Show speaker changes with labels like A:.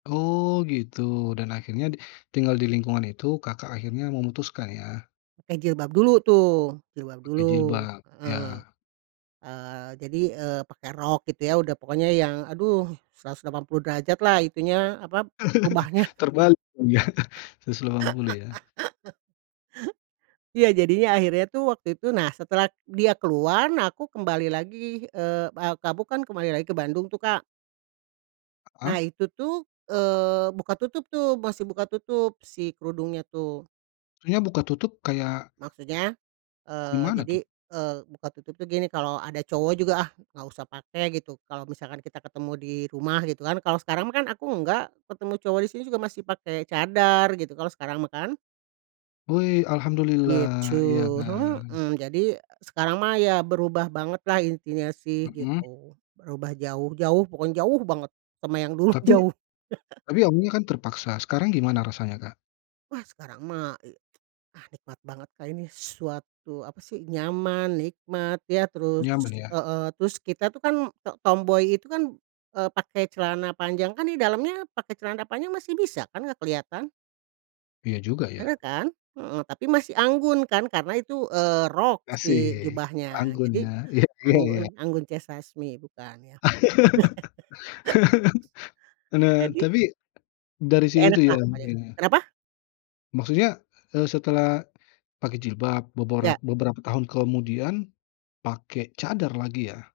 A: Oh gitu dan akhirnya d tinggal di lingkungan itu Kakak akhirnya memutuskan ya?
B: Pakai jilbab dulu tuh, jilbab
A: Pakai
B: dulu.
A: jilbab,
B: Heeh,
A: ya.
B: eee, jadi, eee, pakai rok gitu ya, udah pokoknya yang, aduh 180° lah itunya, apa, rubahnya.
A: Terbalik kali ya, 180 ya.
B: Iya, jadinya akhirnya tuh waktu itu, nah setelah dia keluar, nah aku kembali lagi, eee, a kamu kan kembali lagi ke Bandung tuh, Kak. Nah
A: Heeh.
B: itu tuh, eee, buka tutup tuh, masih buka tutup si kerudungnya tuh.
A: Maksudnya buka tutup kayak
B: Maksudnya, eee,
A: gimana
B: jadi,
A: tuh?
B: eee, buka tutup tuh gini, "Kalau ada cowok juga ah nggak usah pakai," gitu. Kalau misalkan kita ketemu di rumah gitu kan, kalau sekarang mah kan aku enggak, ketemu cowok di sini juga masih pakai cadar gitu, kalau sekarang mah kan.
A: Wei,
B: Gitu.
A: alhamdulillah, iya kan.
B: Mhm. Jadi sekarang mah ya berubah banget lah intinya sih
A: Mhm.
B: gitu. Berubah jauh jauh pokoknya jauh banget sama yang dulu,
A: Tapi
B: jauh.
A: tapi kamunya kan terpaksa, sekarang gimana rasanya, Kak?
B: Wah sekarang mah, e ah nikmat banget Kak ini suatu, apa sih, nyaman, nikmat, ya terus
A: Nyaman ya.
B: heeh, terus kita tuh kan t tomboy itu kan, eee, pakai celana panjang kan di dalamnya pakai celana panjang masih bisa kan nggak kelihatan?
A: Iya juga ya.
B: Bener kan? Mhm. Tapi masih anggun kan, karena itu, eee, rok si
A: Asik,
B: jubahnya.
A: anggun
B: Jadi,
A: ya, iya iya iya.
B: anggun Anggun C. Sasmi bukan ya?
A: Nah
B: Jadi
A: tapi, dari
B: Ya
A: situ
B: enak lah
A: ya,
B: pokoknya.
A: Iya.
B: Kenapa?
A: Maksudnya, eee, setelah pakai jilbab
B: Iya.
A: boborat beberapa tahun kemudian pakai cadar lagi ya?